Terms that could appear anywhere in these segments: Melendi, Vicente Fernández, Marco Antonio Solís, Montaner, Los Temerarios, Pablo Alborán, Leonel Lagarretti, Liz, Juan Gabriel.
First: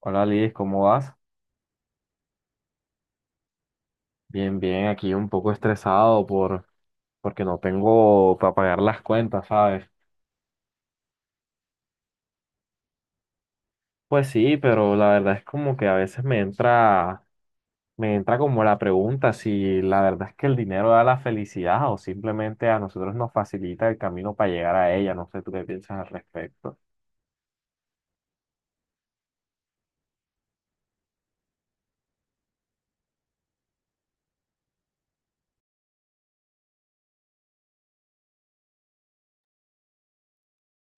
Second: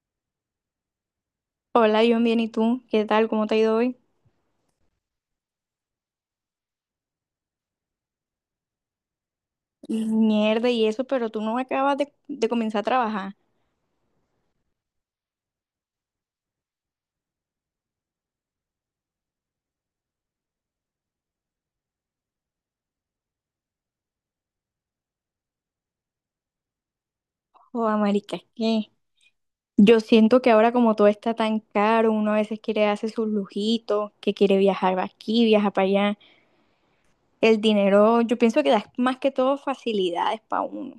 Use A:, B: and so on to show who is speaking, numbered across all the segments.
A: Hola Liz, ¿cómo vas?
B: Hola, yo bien, ¿y tú? ¿Qué tal? ¿Cómo te ha ido hoy?
A: Bien, bien, aquí un poco estresado porque no tengo para pagar las cuentas, ¿sabes?
B: Mierda, y eso, pero tú no acabas de comenzar a trabajar.
A: Pues sí, pero la verdad es como que a veces me entra como la pregunta si la verdad es que el dinero da la felicidad o simplemente a nosotros nos facilita el camino para llegar a ella, no sé tú qué piensas al respecto.
B: Joda, marica, ¿qué? Yo siento que ahora como todo está tan caro, uno a veces quiere hacer sus lujitos, que quiere viajar pa' aquí, viajar para allá. El dinero, yo pienso que da más que todo facilidades para uno.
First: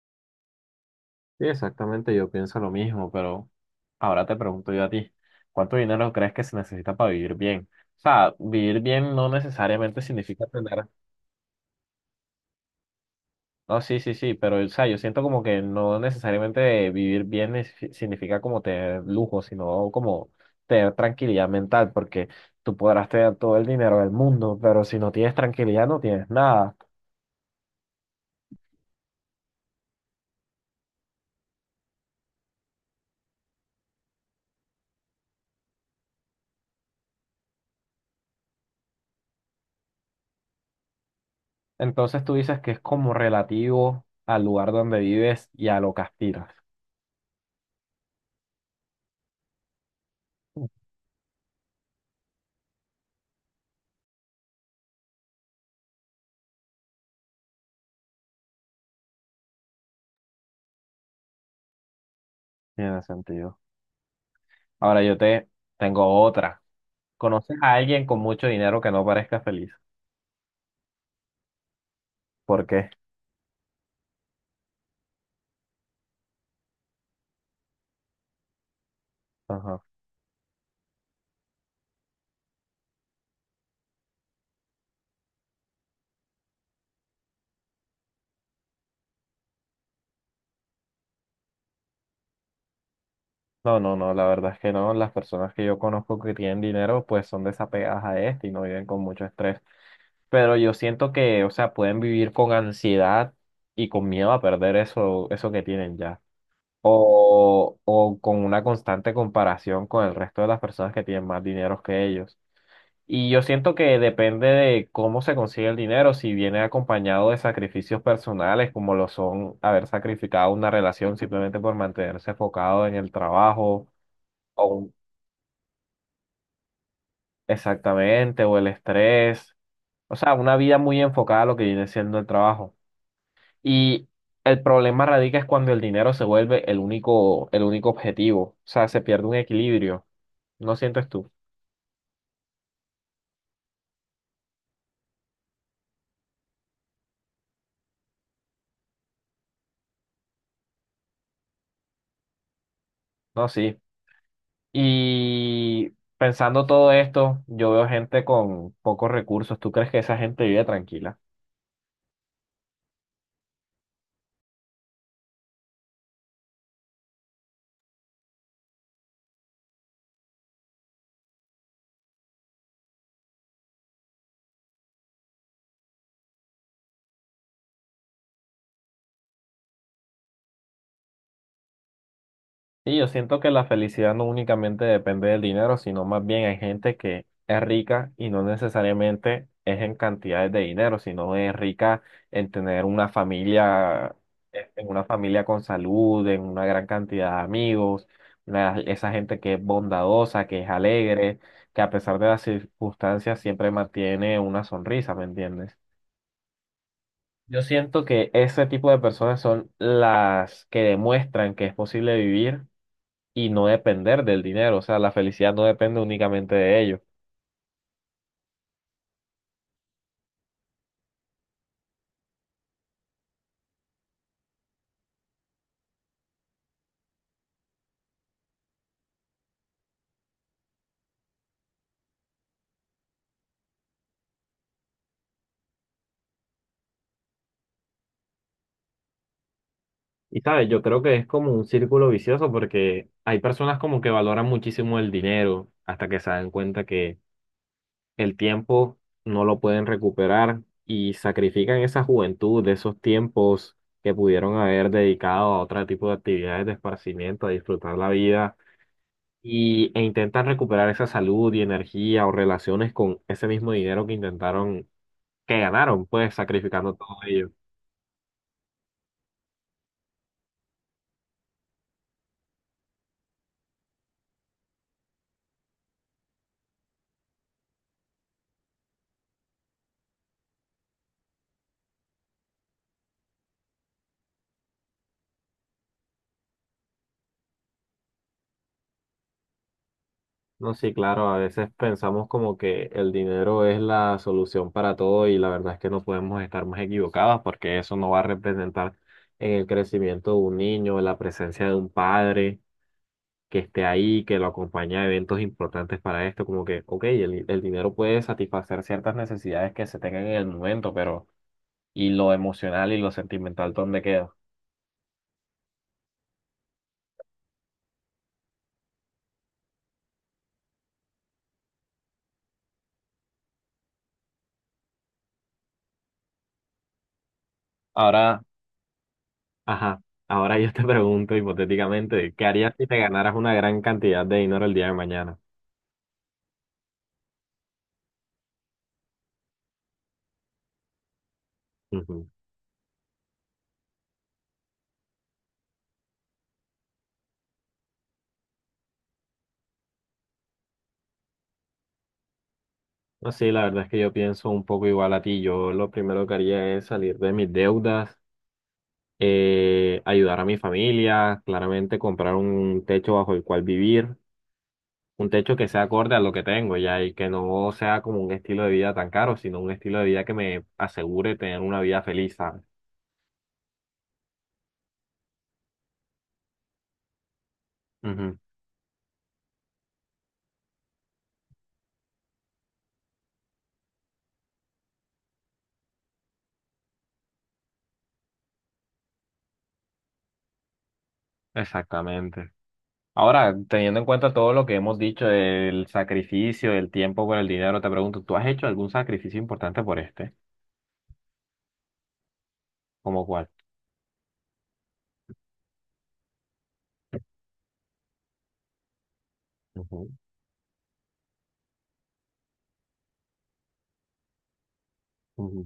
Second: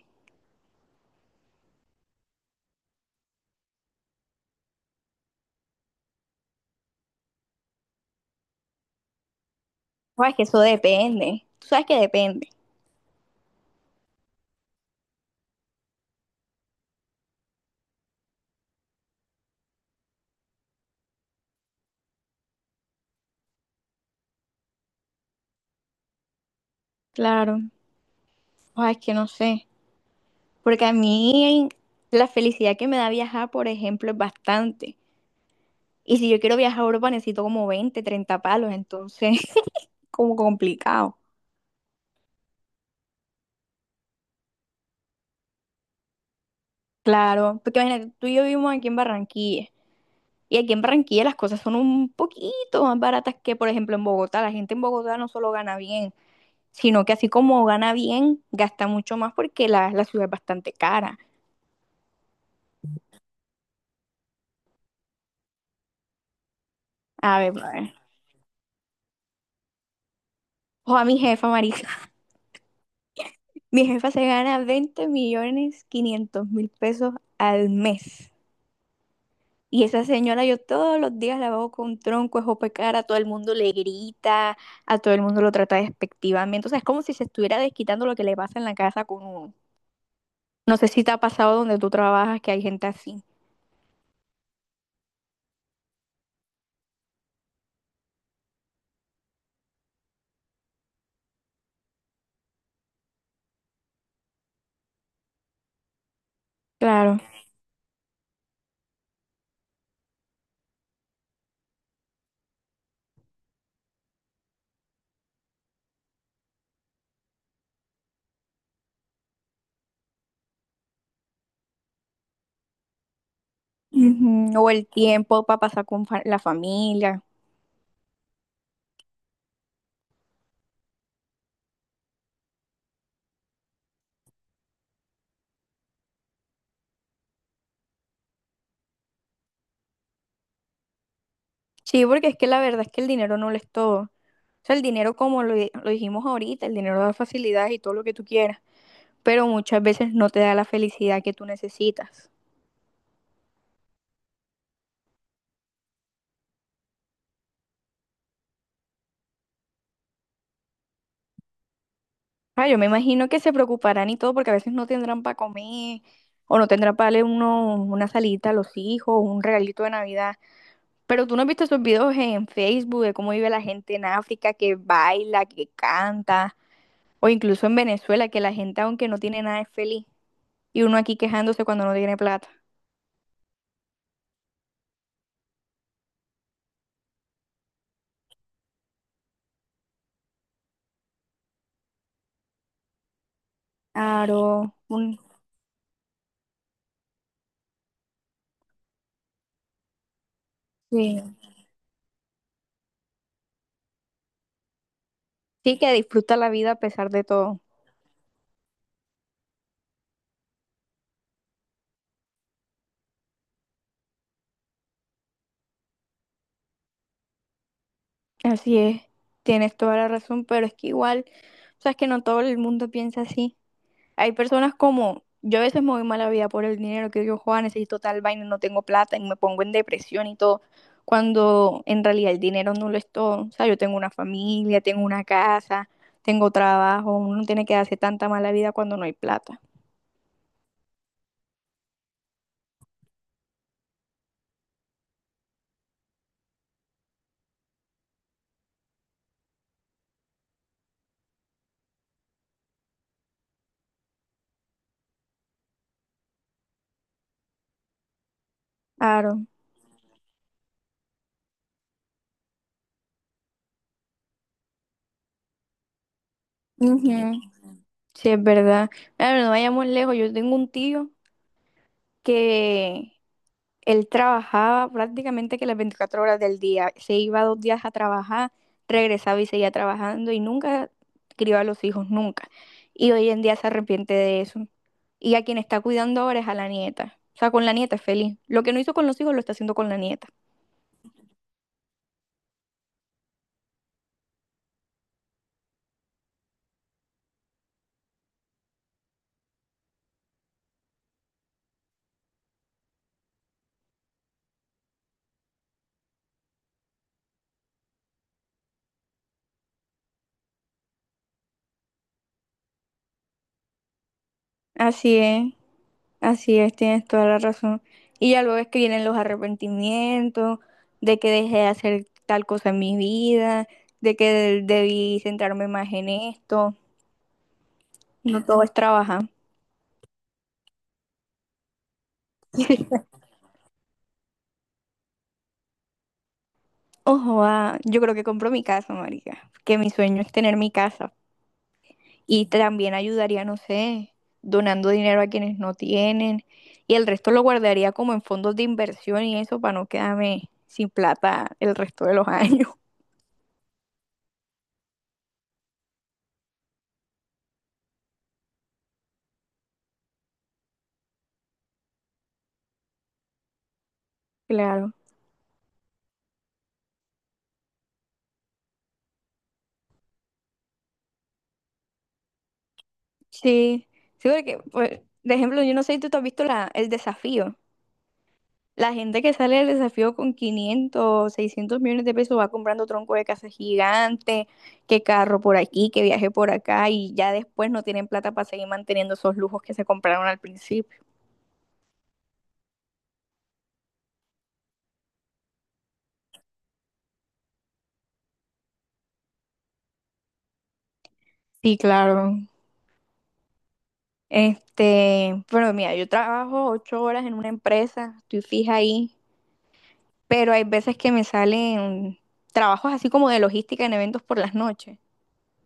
A: Sí, exactamente, yo pienso lo mismo, pero ahora te pregunto yo a ti, ¿cuánto dinero crees que se necesita para vivir bien? O sea, vivir bien no necesariamente
B: Joda, es que
A: significa
B: eso
A: tener.
B: depende. Tú sabes que depende.
A: No, sí, sí, sí, pero o sea, yo siento como que no necesariamente vivir bien significa como tener lujo, sino como tener tranquilidad mental, porque tú podrás tener todo el dinero del mundo, pero si no tienes tranquilidad no tienes nada.
B: Claro. Joda, es que no sé. Porque a mí la felicidad que me da viajar, por ejemplo, es bastante. Y si yo quiero viajar a Europa necesito como 20, 30 palos, entonces como complicado.
A: Entonces tú dices que es como relativo al lugar donde vives y a lo que aspiras.
B: Claro, porque imagínate, tú y yo vivimos aquí en Barranquilla. Y
A: Mm.
B: aquí en Barranquilla las cosas son un poquito más baratas que, por ejemplo, en Bogotá. La gente en Bogotá no solo gana bien, sino que así como gana bien, gasta mucho más porque la ciudad es bastante cara.
A: Tiene sentido. Ahora yo te tengo otra.
B: A
A: ¿Conoces
B: ver, a
A: a
B: ver.
A: alguien con mucho dinero que no parezca feliz?
B: O a mi jefa, Marisa.
A: ¿Por qué?
B: Mi jefa se gana 20.500.000 pesos al mes.
A: Ajá.
B: Y esa señora yo todos los días la veo con tronco, es opacara, a todo el mundo le grita, a todo el mundo lo trata despectivamente. O sea, es como si se estuviera desquitando lo que le pasa en la casa con uno. No sé si te ha pasado donde tú trabajas que hay gente así.
A: No, no, no, la verdad es que no. Las personas que yo conozco que tienen dinero, pues son desapegadas a este y no viven con mucho estrés. Pero yo siento que, o sea, pueden vivir con ansiedad y con miedo a perder eso, eso que tienen ya.
B: Claro.
A: O con una constante comparación con el resto de las personas que tienen más dinero que ellos. Y yo siento que depende de cómo se consigue el dinero, si viene acompañado de sacrificios personales, como lo son haber sacrificado una relación simplemente por mantenerse enfocado en el trabajo
B: Ujú. O el
A: o
B: tiempo para pasar con la familia.
A: exactamente, o el estrés, o sea, una vida muy enfocada a lo que viene siendo el trabajo. Y el problema radica es cuando el dinero se vuelve el único objetivo, o sea, se pierde un equilibrio, ¿no sientes tú?
B: Sí, porque es que la verdad es que el dinero no lo es todo. O sea, el dinero, como lo dijimos ahorita, el dinero da facilidades y todo lo que tú quieras, pero muchas veces no te da la felicidad que tú necesitas.
A: No, sí. Y pensando todo esto, yo veo gente con pocos recursos, ¿tú crees que esa gente vive tranquila?
B: Ah, yo me imagino que se preocuparán y todo porque a veces no tendrán para comer o no tendrán para darle uno, una salita a los hijos, un regalito de Navidad. Pero tú no has visto esos videos en Facebook de cómo vive la gente en África, que baila, que canta, o incluso en Venezuela, que la gente aunque no tiene nada es feliz. Y uno aquí quejándose cuando no tiene plata.
A: Y yo siento que la felicidad no únicamente depende del dinero, sino más bien hay gente que es rica y no necesariamente es en cantidades de dinero, sino es rica en tener una familia,
B: Claro,
A: en una familia con salud, en una gran cantidad de amigos, una- esa gente que es bondadosa, que es
B: sí.
A: alegre, que a pesar de las circunstancias siempre mantiene una sonrisa, ¿me entiendes?
B: Sí que disfruta la vida a pesar de
A: Yo
B: todo.
A: siento que ese tipo de personas son las que demuestran que es posible vivir y no depender del dinero, o sea, la felicidad no depende únicamente de ello.
B: Así es, tienes toda la razón, pero es que igual, o sea, es que no todo el mundo piensa así. Hay personas como, yo a veces me voy mala vida por el dinero que digo Juan, necesito tal vaina, no tengo plata y me pongo en depresión y todo, cuando en realidad el dinero no lo es todo. O sea, yo tengo una familia, tengo una casa, tengo trabajo, uno no tiene que darse tanta mala vida cuando no hay plata.
A: Y sabes, yo creo que es como un círculo vicioso porque hay personas como que valoran muchísimo el dinero hasta que se dan cuenta que el tiempo no lo pueden recuperar y sacrifican esa juventud, de esos tiempos que pudieron haber dedicado a otro tipo de actividades de esparcimiento, a disfrutar la vida
B: Claro.
A: y, e intentan recuperar esa salud y energía o relaciones con ese mismo dinero que intentaron, que ganaron, pues sacrificando todo
B: Ujú.
A: ello.
B: Sí, es verdad. Claro, no vayamos lejos, yo tengo un tío que Él trabajaba prácticamente que las 24 horas del día. Se iba 2 días a trabajar, regresaba y seguía trabajando y nunca crió a los hijos, nunca. Y hoy en día se arrepiente de eso. Y a quien está cuidando ahora es a la nieta. O sea, con la nieta es feliz. Lo que no hizo con los hijos lo está haciendo con la nieta.
A: No, sí, claro, a veces pensamos como que el dinero es la solución para todo y la verdad es que no podemos estar más equivocadas porque eso no va a representar en el crecimiento de un niño, en la presencia de un padre que esté ahí, que lo acompañe a eventos importantes para esto, como que, ok, el dinero puede satisfacer ciertas necesidades que se tengan en el momento, pero ¿y lo emocional y lo sentimental dónde queda?
B: Así es, así es, tienes toda la razón. Y ya luego es que vienen los arrepentimientos de que dejé de hacer tal cosa en mi vida, de que debí centrarme más en esto.
A: Ahora,
B: No todo es trabajar.
A: ajá, ahora yo te pregunto hipotéticamente, ¿qué harías si te ganaras una gran cantidad de dinero el día de mañana?
B: Ojo, ah, yo creo que compro mi casa, marica, que mi sueño es tener mi casa
A: Ujú.
B: y también ayudaría, no sé, donando dinero a quienes no tienen y el resto lo guardaría como en fondos de inversión y eso para no quedarme sin plata el resto de los años.
A: No, sí, la verdad es que yo pienso un poco igual a ti. Yo lo primero que haría es salir de mis deudas, ayudar a mi familia, claramente comprar un techo bajo el cual vivir,
B: Claro.
A: un techo que sea acorde a lo que tengo ya y que no sea como un estilo de vida tan caro, sino un estilo de vida que me asegure tener una vida feliz, ¿sabes?
B: Sí, sí, porque, pues, de ejemplo, yo no sé si tú te has visto el desafío.
A: Ujú.
B: La gente que sale del desafío con 500, 600 millones de pesos va comprando tronco de casa gigante, que carro por aquí, que viaje por acá y ya después no tienen plata para seguir manteniendo esos lujos que se compraron al principio.
A: Exactamente. Ahora, teniendo en cuenta todo lo que hemos dicho del sacrificio, del tiempo por el dinero, te pregunto, ¿tú has hecho algún sacrificio importante por este?
B: Sí, claro.
A: ¿Cómo cuál?
B: Este, pero mira, yo trabajo 8 horas en una empresa, estoy fija ahí,
A: Ujú.
B: pero hay veces que me salen trabajos así como de logística en eventos por las noches.
A: Ujú.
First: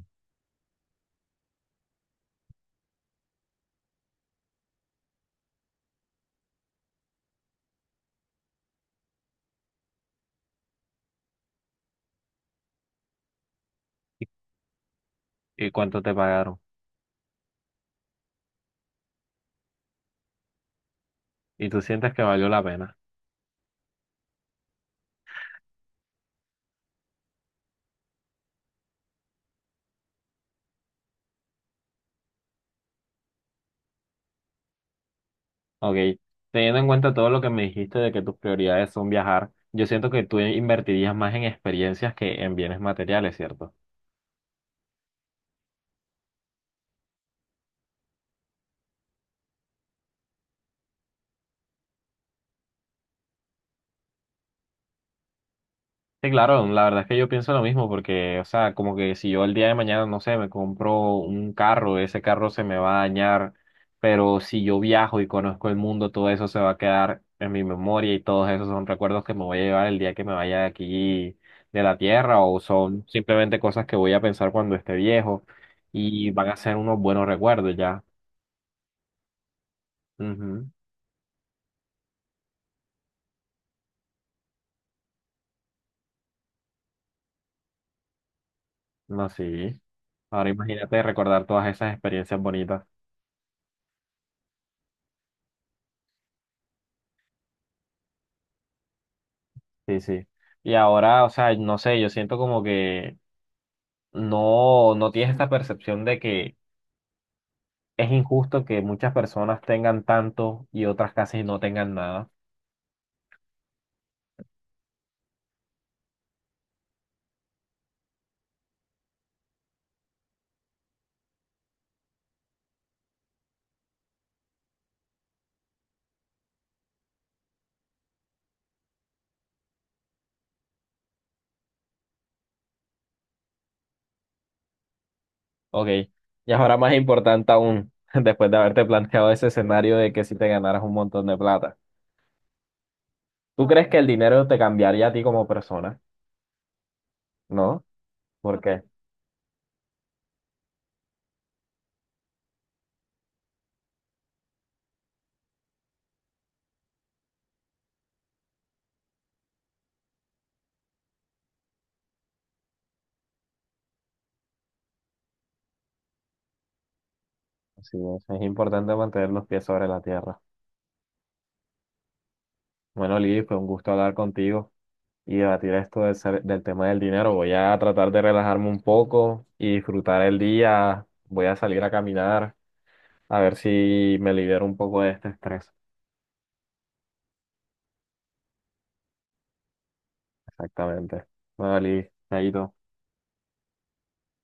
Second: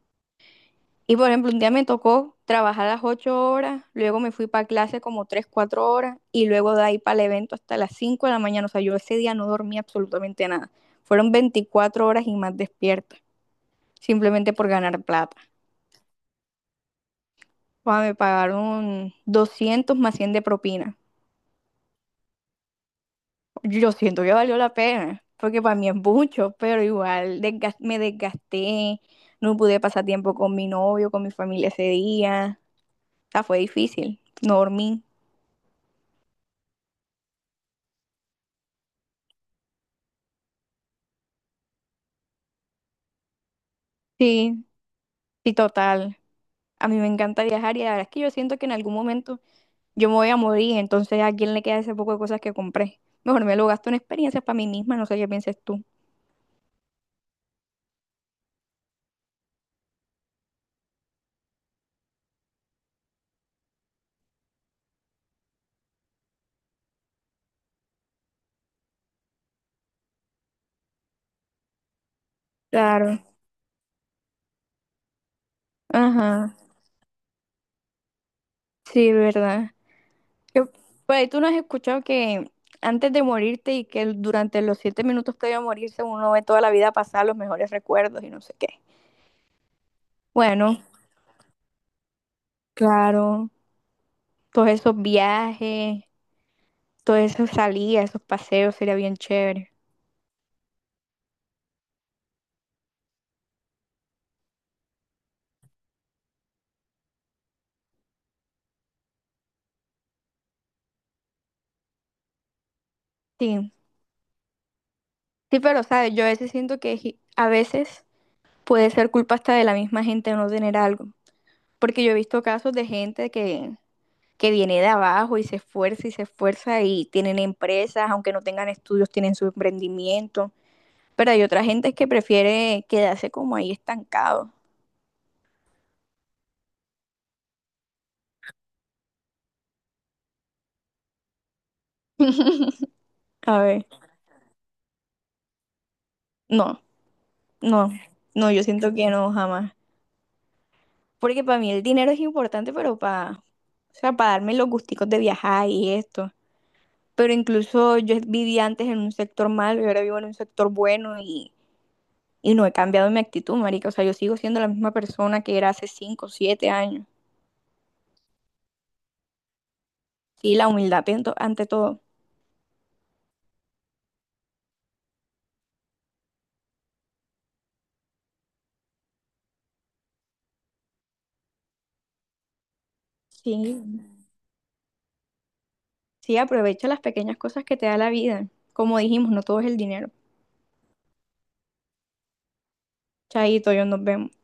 B: Y por ejemplo, un día me tocó trabajar las 8 horas, luego me fui para clase como 3, 4 horas y luego de ahí para el evento hasta las 5 de la mañana. O sea, yo ese día no dormí absolutamente nada. Fueron 24 horas y más despierta,
A: ¿Y
B: simplemente por ganar plata.
A: cuánto te pagaron?
B: O sea, me pagaron 200 más 100 de propina.
A: ¿Y tú sientes que valió la pena?
B: Yo siento que valió la pena, porque para mí es mucho, pero igual me desgasté, no pude pasar tiempo con mi novio, con mi familia ese día. O sea, fue difícil, no dormí.
A: Ok, teniendo en cuenta todo lo que me dijiste de que tus prioridades son viajar, yo siento que tú invertirías más en experiencias que en bienes materiales, ¿cierto?
B: Sí, sí, total. A mí me encanta viajar y la verdad es que yo siento que en algún momento yo me voy a morir, entonces ¿a quién le queda ese poco de cosas que compré? Mejor me lo gasto en experiencias para mí misma, no sé qué pienses tú.
A: Sí, claro, la verdad es que yo pienso lo mismo porque, o sea, como que si yo el día de mañana, no sé, me compro un carro, ese carro se me va a dañar, pero si yo viajo y conozco el mundo, todo eso se va a quedar en mi memoria y todos esos son recuerdos que me voy a llevar el día que me vaya de aquí de la tierra o son
B: Claro.
A: simplemente cosas que voy a pensar cuando esté viejo y van
B: Ajá.
A: a ser unos buenos recuerdos ya.
B: Sí, verdad. Yo-
A: Ujú.
B: por ahí tú no has escuchado que antes de morirte y que durante los 7 minutos previo a morirse uno ve toda la vida pasar los mejores recuerdos y no sé qué.
A: No, sí. Ahora
B: Bueno,
A: imagínate recordar todas esas experiencias bonitas.
B: claro, todos esos viajes, todas esas salidas, esos paseos sería bien chévere.
A: Sí, sí. Y ahora, o sea, no sé, yo siento como que no, no tienes esta percepción de que es injusto que muchas personas tengan tanto y otras casi no tengan nada.
B: Sí, sí, pero sabes, yo a veces siento que a veces puede ser culpa hasta de la misma gente de no tener algo. Porque yo he visto casos de gente que viene de abajo y se esfuerza y se esfuerza y tienen empresas, aunque no tengan estudios, tienen su emprendimiento. Pero hay otra gente que prefiere quedarse como ahí estancado.
A: Ok. Y ahora más importante aún, después de haberte planteado ese escenario de que si te ganaras un montón de plata,
B: A
A: ¿tú
B: ver,
A: crees que el dinero te cambiaría a ti como persona?
B: no,
A: ¿No?
B: no, no,
A: ¿Por
B: yo
A: qué?
B: siento que no, jamás. Porque para mí el dinero es importante, pero para, o sea, para darme los gusticos de viajar y esto. Pero incluso yo vivía antes en un sector malo y ahora vivo en un sector bueno. Y no he cambiado mi actitud, marica. O sea, yo sigo siendo la misma persona que era hace 5, 7 años.
A: Así es importante mantener los pies sobre la tierra.
B: Sí, la humildad ante todo.
A: Bueno, Lidy, fue un gusto hablar contigo y debatir esto del tema del dinero. Voy a tratar de relajarme un poco y disfrutar el día. Voy a salir a caminar a
B: Sí,
A: ver si me libero un poco de este estrés.
B: sí, aprovecha las pequeñas cosas que te da la vida. Como dijimos, no todo es el dinero.
A: Exactamente. Vale, Chaito.
B: Chaito, yo nos vemos.